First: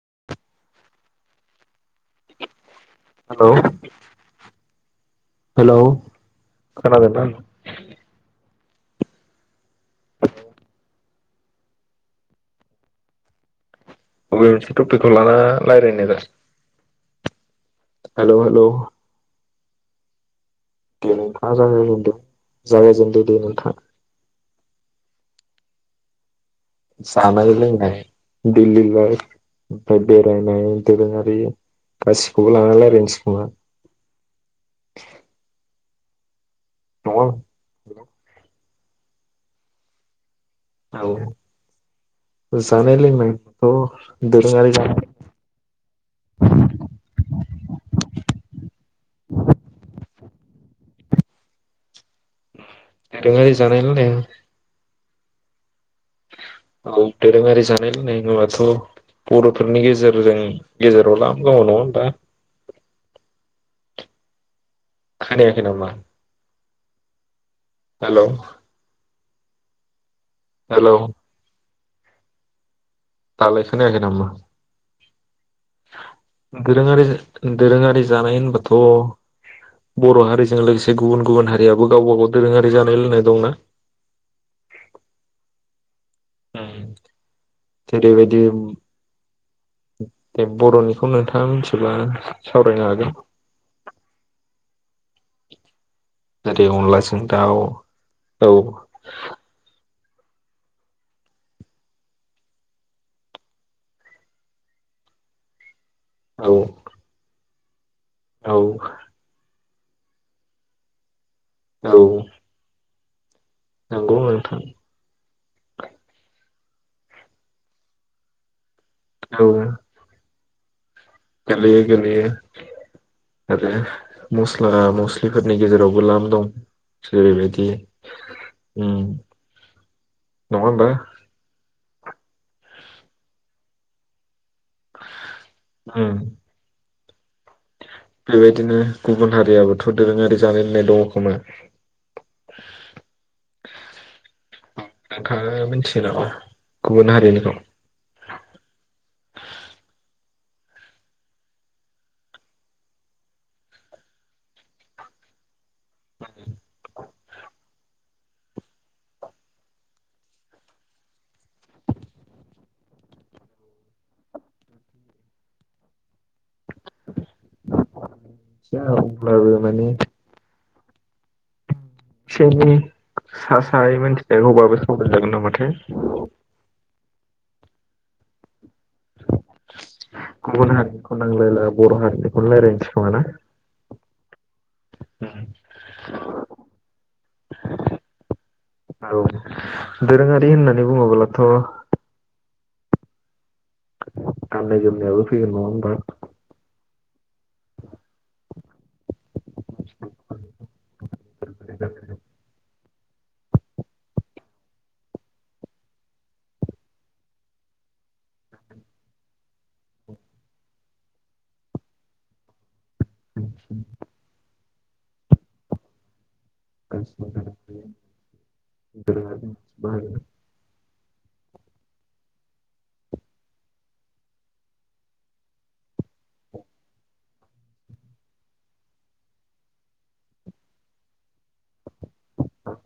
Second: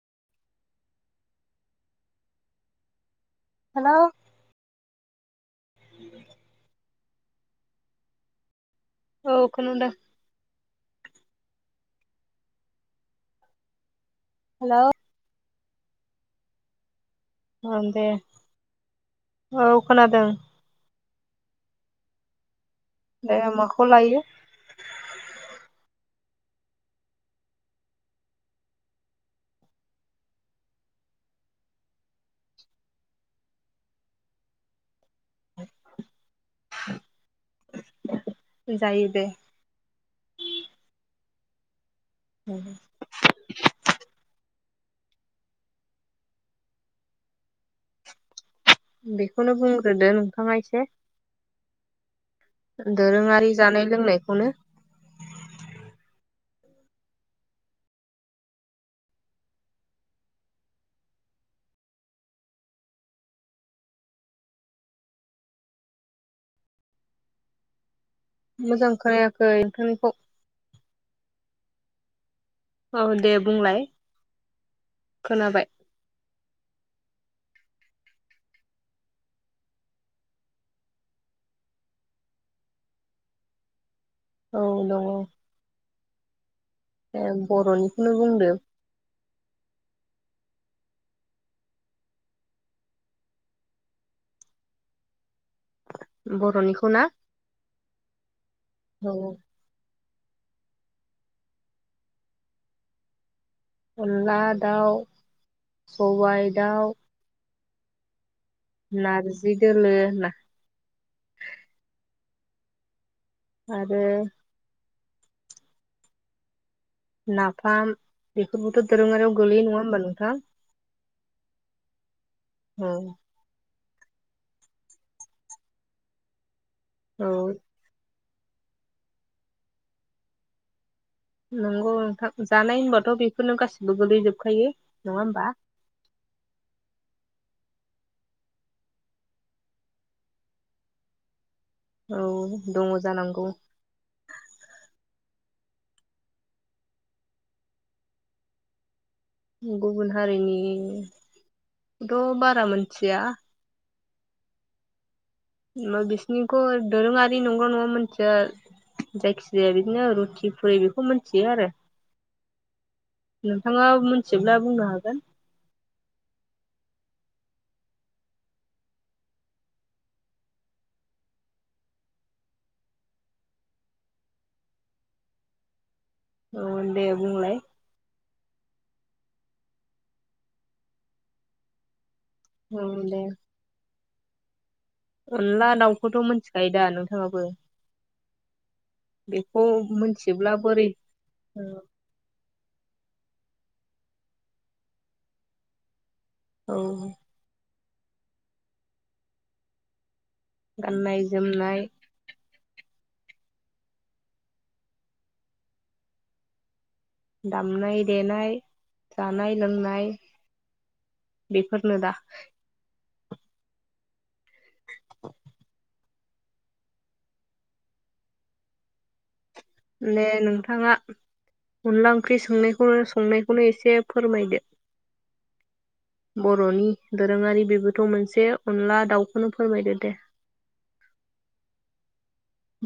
[inaudible] Hello hello खादोंना? औ। खोनदों अबे मोनसे हेलौ टपिकखौ लाना लायरायगोन दा? ओं दे हेल' हेल' औ खोनादों। [unintelligible] जागाय जेनदों दे दै नोंथां माखौ लायो जानाय लोंनाय देलि लाइफ ओमफ्राय बेरायनाय दोरोंङारि गासिखौबो लानानै लायरायसै खोमा [inaudible] नङा जायोदे। औ जानाय लोंनायखौ दोरोङारि [unintelligible] बेखौनो बुंग्रोदो नोंथाङा एसे। दोरोङारि जानाय लोंनायखौनो औ दोरोङारि जानाय लोंनाय होनोबाथ बर'फोरनि गेजेरजों गेजेराव लाम दङ नङा होनबा खोनायाखै नामा? हेलौ मोजां खोनाया गै नोंथांनिखौ हेल' औ दे दालाय बुंलाय खोनायाखै नामा? खोनाबाय। दोरोङारि दोरोङारि जानाय होनबाथ बर हारिजों लोगोसे गुबुन गुबुन हारियाबो गावबागाव दोरोङारि जानाय लोंनाय दंना। औ दङ ओम ए बर'निखौनो जेरैबादि बुंदो दे बर'निखौ नोंथाङा मिथिब्ला सावरायनो हागोन जेरै बर'निखौ ना अनलाजों दाउ औ। अनला दाउ सबाय औ दाउ औ नारजि [unintelligible] औ। आरो नंगौ नोंथां नाफाम बेफोरबोथ दोरोङारियाव औ गोलैयो नङा होमबा नोंथां गोलैयो गोलैयो। ओम। ओह मस्ला मस्लिफोरनि गेजेरावबो लाम दं औ जेरैबादि ओम नङा होनबा? नंगौ नोंथां जानाय होनबाथ बेफोरनो गासिबो गोलैजोब। सखायो नङा होमबा? उम बेबायदिनो गुबुन हारियाबोथ दोरोङारि जानाय लोंनाय दङ खोमा। औ दङ जानांगौ। नोंथाङा मिनथियोनामा गुबुन हारिनिखौ? गुबुन हारिनिखौथ' बारा मोनथिया ओ बिसिोरनिखौ दोरोङारि नंगौना नङा मोनथिया जायखि जाया बिदिनो रुथि फुरि बेखौ मिथियो आरो नोंथाङा मोनथियोब्ला बुंनो हागोन थिया अब्लाबो माने [unintelligible] अब्लाबो स जागोन नामाथाय औ दे बुंलाय गुबुन हारिनिखौ नांलायला बर' हारिनि औ दे अनला दाउखौथ' मोनथिखायो दा नोंथाङाबो औ बेखौ दोरोङारि मोन्थियोब्ला होननानै बोरै बुङोब्लाथ' ओ [unintelligible] औ गाननाय जोमनाय दामनाय देनाय जानाय लोंनाय बेफोरनो दा आस [inaudible] [inaudible] [unintelligible] दे नोंथाङा अनला ओंख्रि संनायखौनो संनायखौनो एसे फोरमायदो बर'नि दोरोङारि बेबोथ' मोनसे अनला दाउखौनो फोरमायदो दे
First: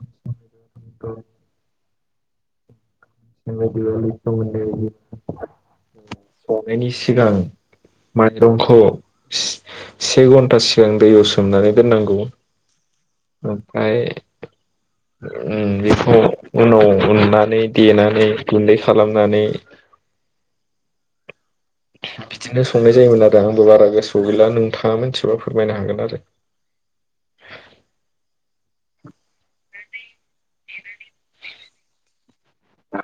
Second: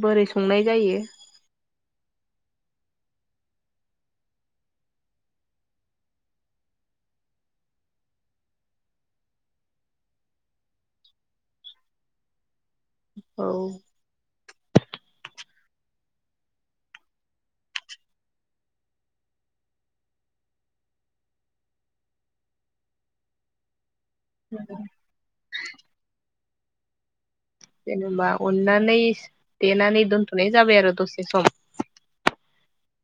बोरै संनाय जायो [unintelligible] संनायनि सिगां माइरंखौ से घन्टा सिगां दैयाव सोमनानै दोननांगौ। औ ओमफ्राय ओम बेखौ उनाव उननानै देनानै गुन्दै खालामनानै बिदिनो संनाय जायोमोन आरो आंबो बारा गोसो थ' गैला नोंथाङा मिथिबा फोरमायनो हागोन आरो जेनेबा उन्नानै देनानै दोनथनाय जाबाय आरो दसे सम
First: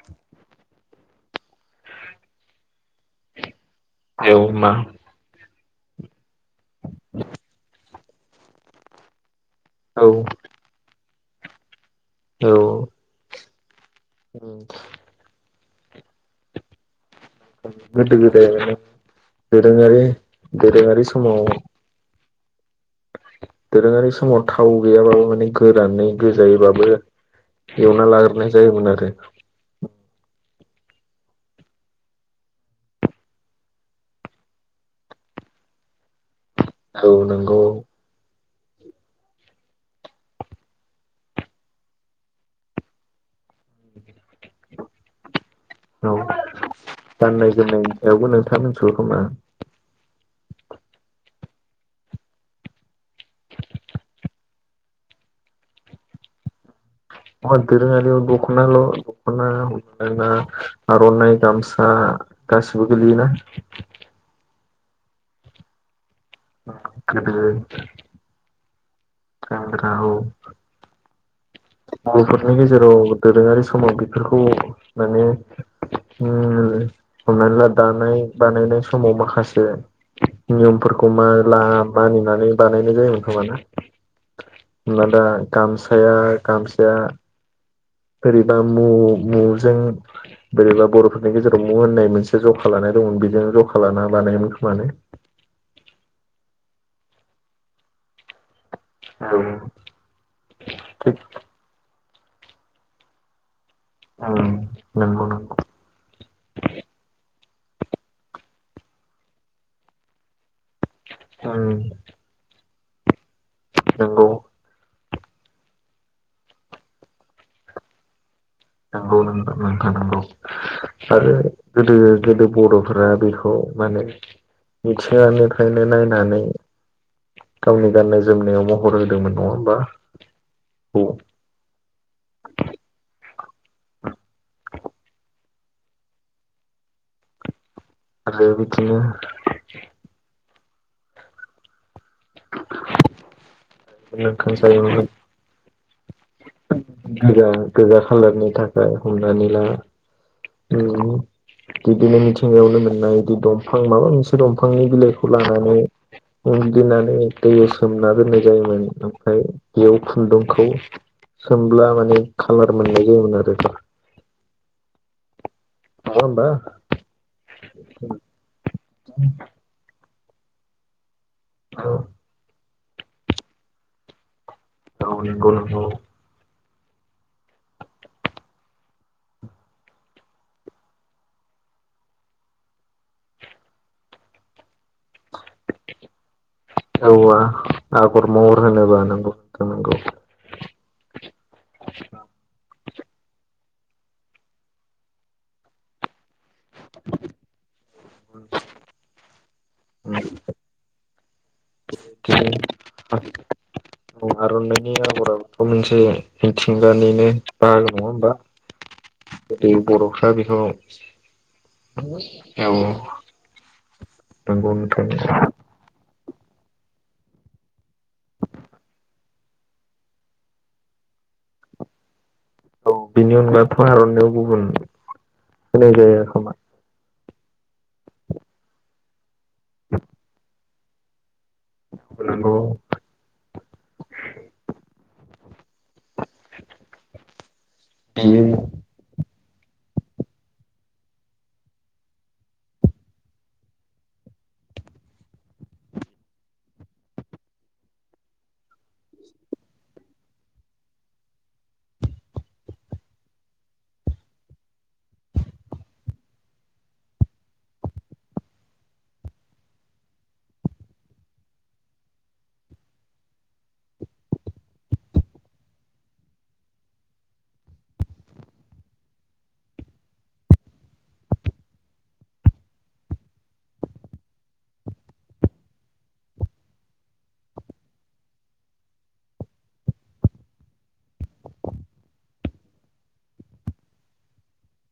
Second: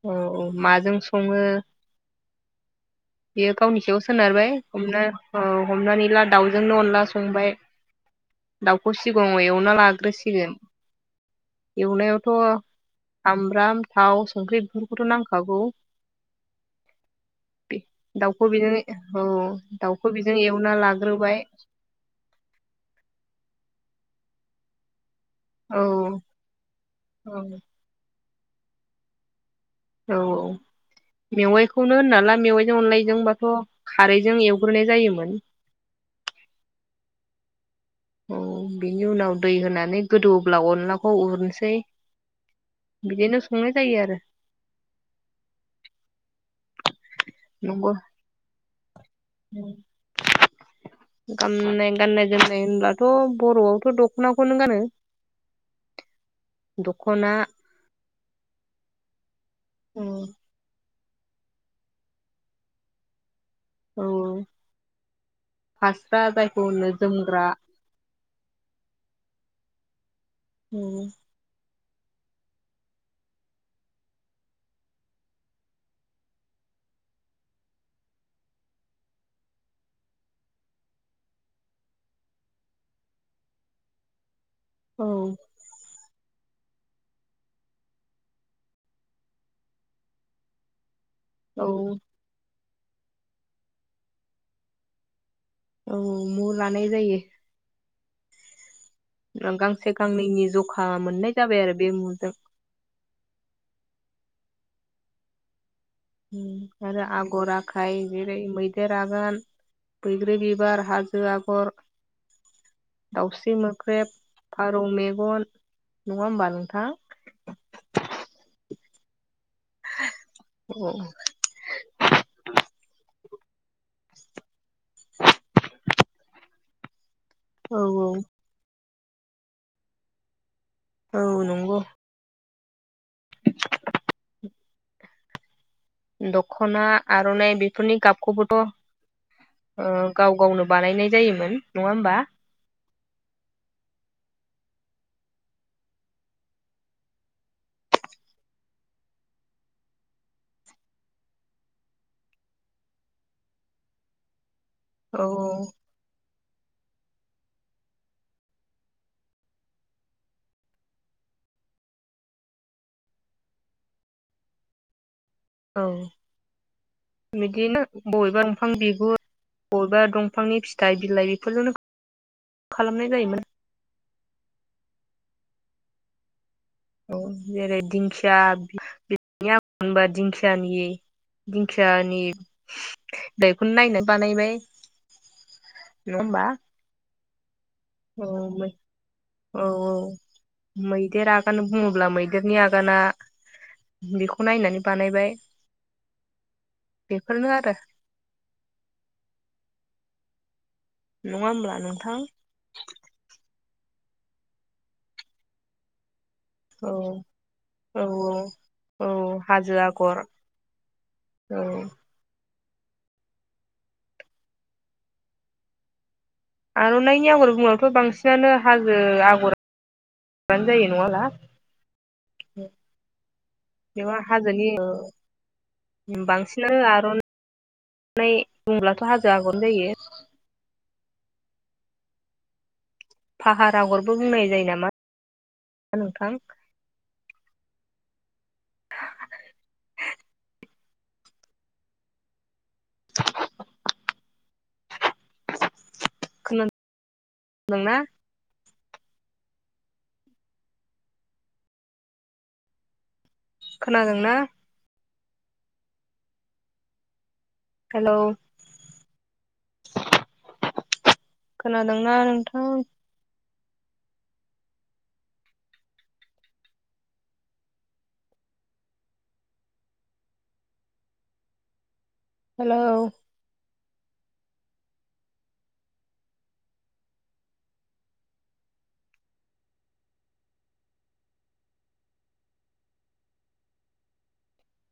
औ औ माजों सङो बे गावनि सायाव औ सोनारबाय मा हमना औ। हमनानै ला दाउजोंनो अनला संबाय। दाउखौ सिगाङाव एवना औ लाग्रोसिगोन। एवनायावथ' औ साम राम थाव संख्रि। नांखागौ। गोदो गोदाय दाउखौ माने बिदिनो औ दोरोङारि दाउखौ बेजों एवना दोरोङारि समाव लाग्रोबाय दोरोङारि समाव थाव गैयाबाबो औ गोरानै गोजायोबाबबो औ एवना लाग्रोनाय जाय मोनाखै औ औ मेवाइखौनो होनो नालाय मेवाइजों अनलायजोंबाथ खारैजों एवग्रोनाय जायोमोन। औ नंगौ औ बिनि उनाव दै होनानै गोदौहोब्ला अनलाखौ उरनोसै बिदिनो संनाय जायो आरो। औ गाननाय नंगौ जोमनायावबो नोंथां [unintelligible] गाननाय गाननाय जोमनाय होनब्लाथ बर'आवथ' दख'नाखौनो गानो। [unintelligible] [unintelligible] [unintelligible] दख'ना आर'नाइ गामसा गासिबो गोलैयोना? औ औ फास दा जायखौ होनो गोदो जोमग्रा [unintelligible] उ बर'फोरनि गेजेराव दोरोङारि समाव बेफोरखौ माने हमनानै ला दानाय बानायनाय समाव माखासे नियमफोरखौ मा मानिनानै बानायनाय जायोमोन खोमाना? [unintelligible] औ ओ गामसाया बोरैबा मुजों बोरैबा बर'फोर औ गेजेराव मु होननाय मोनसे लानाय दंमोन बेजोंनो ज'खा लानानै लानायमोन खोमानो औ मु लानाय जायो। औ ओं गांसे गांनैनि जखा थिग मोननाय जाबाय आरो बे [unintelligible] ओं नंगौ नंगौ। आरो आगर आखाय जेरै मैदेर आगान बैग्रि बिबार हा हाजो आगर दाउसि मोक्रेब ओं नंगौ फारौ नङा होमबा नोंथां नंगौ थानांगौ औ आरो गोदो गोदो बर'फोरा बे [unintelligible] माने मिथिंगानिफ्रायनो नायनानै गावनि औ गाननाय जोमनायाव फर' होदोंमोन नङा होमबा औ नंगौ [inaudible] दखना आरनाय बि फोरनि आरो गाबखौबोथ'ओ बिदिनो गाव गावनो बानायनाय जायोमोन नङा होमबा खां जायोमोन गोजा गोजा खालारनि थाखाय हमनानै ला बिदिनो मिथिंगायावनो मोननाय बिदि दंफां माबा मोनसे दं बिफांनि औ बिलाइखौ लानानै उम फुदिनानै दै सोमना दोननाय जायोमोन ओमफ्राय बेयाव खुन्दुंखौ सोमब्ला माने कालार मोननाय जायोमोन आरो ना औ बिदिनो बबेबा दंफां बि [unintelligible] दंफांनि फिथाइ बिलाइ [unintelligible] औ खालामनाय जायोमोन औ नंगा नंगौ औ जेरै दिंखिया बेनि दिंखियानि दिंखियानि दाखौनो नायना बानायबाय नङा होमबा [inaudible] औआ औ आगर महर होनो बानांगौ औ थांनांगौ मैदेर आगान बुङोब्ला मैदेरनि आ गाना बेखौ नायनानै बानायबाय बेफोरनो आरो ओम नङा होनब्ला? [inaudible] औ आर'नायनि आगरथ' मोनसे औ मिथिंगानिनो बाहागो नङा औ औ होमबा औ बे हाजो आगर बरफ्रा बेखौ औ औ नंगौ नोंथां आरनाइनि आगर बङोबाथ बांसिनानो हाजो आगरबानो जायो नङाब्ला औ बिनि अनगा आरनायाव गुबुन हाजोनि होनाय जाया खोमा नाय बुंब्लाथ' हाजो जागर जायो नांगौ फाहार आगरबो बुंनाय जायो नामा नोंथां बेयो खोना दोंना खोनादोंना? हेलोव खोनादोंना नोंथा। हेलोव।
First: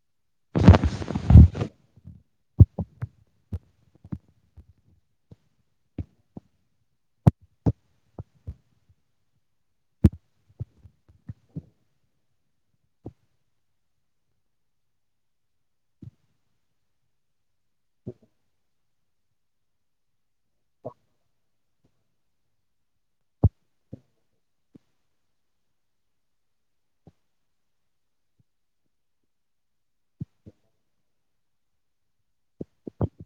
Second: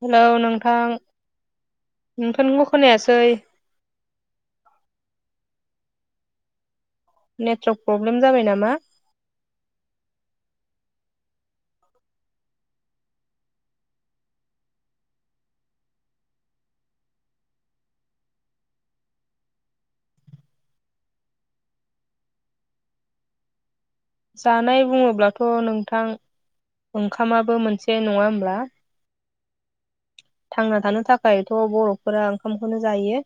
हेलौ नोंथां नोंथांनिखौ खोनायासै। नेतवर्क प्रब्लेम जाबायनामा। जानाय बुङोब्लाथ' नोंथां ओंखामाबोमोनसे नङाहोमब्ला। थांनाथानो थाखायथ बर'फोरा ओंखामखोनोजायो।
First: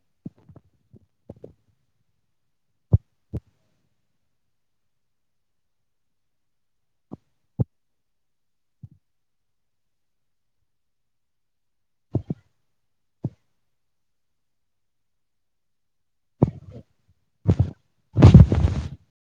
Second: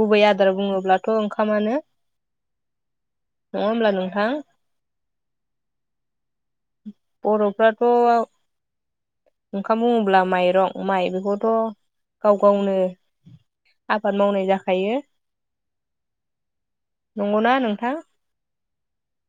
गुबै आदार बुङोब्लाथ ओंखामानो नङाहोमब्ला नोंथां। बर'फोराथ ओंखाम बुङोब्ला माइरं माइ बेखौथ गाव गावनो आबादमावनाय जाखायो नंगौना नोंथां।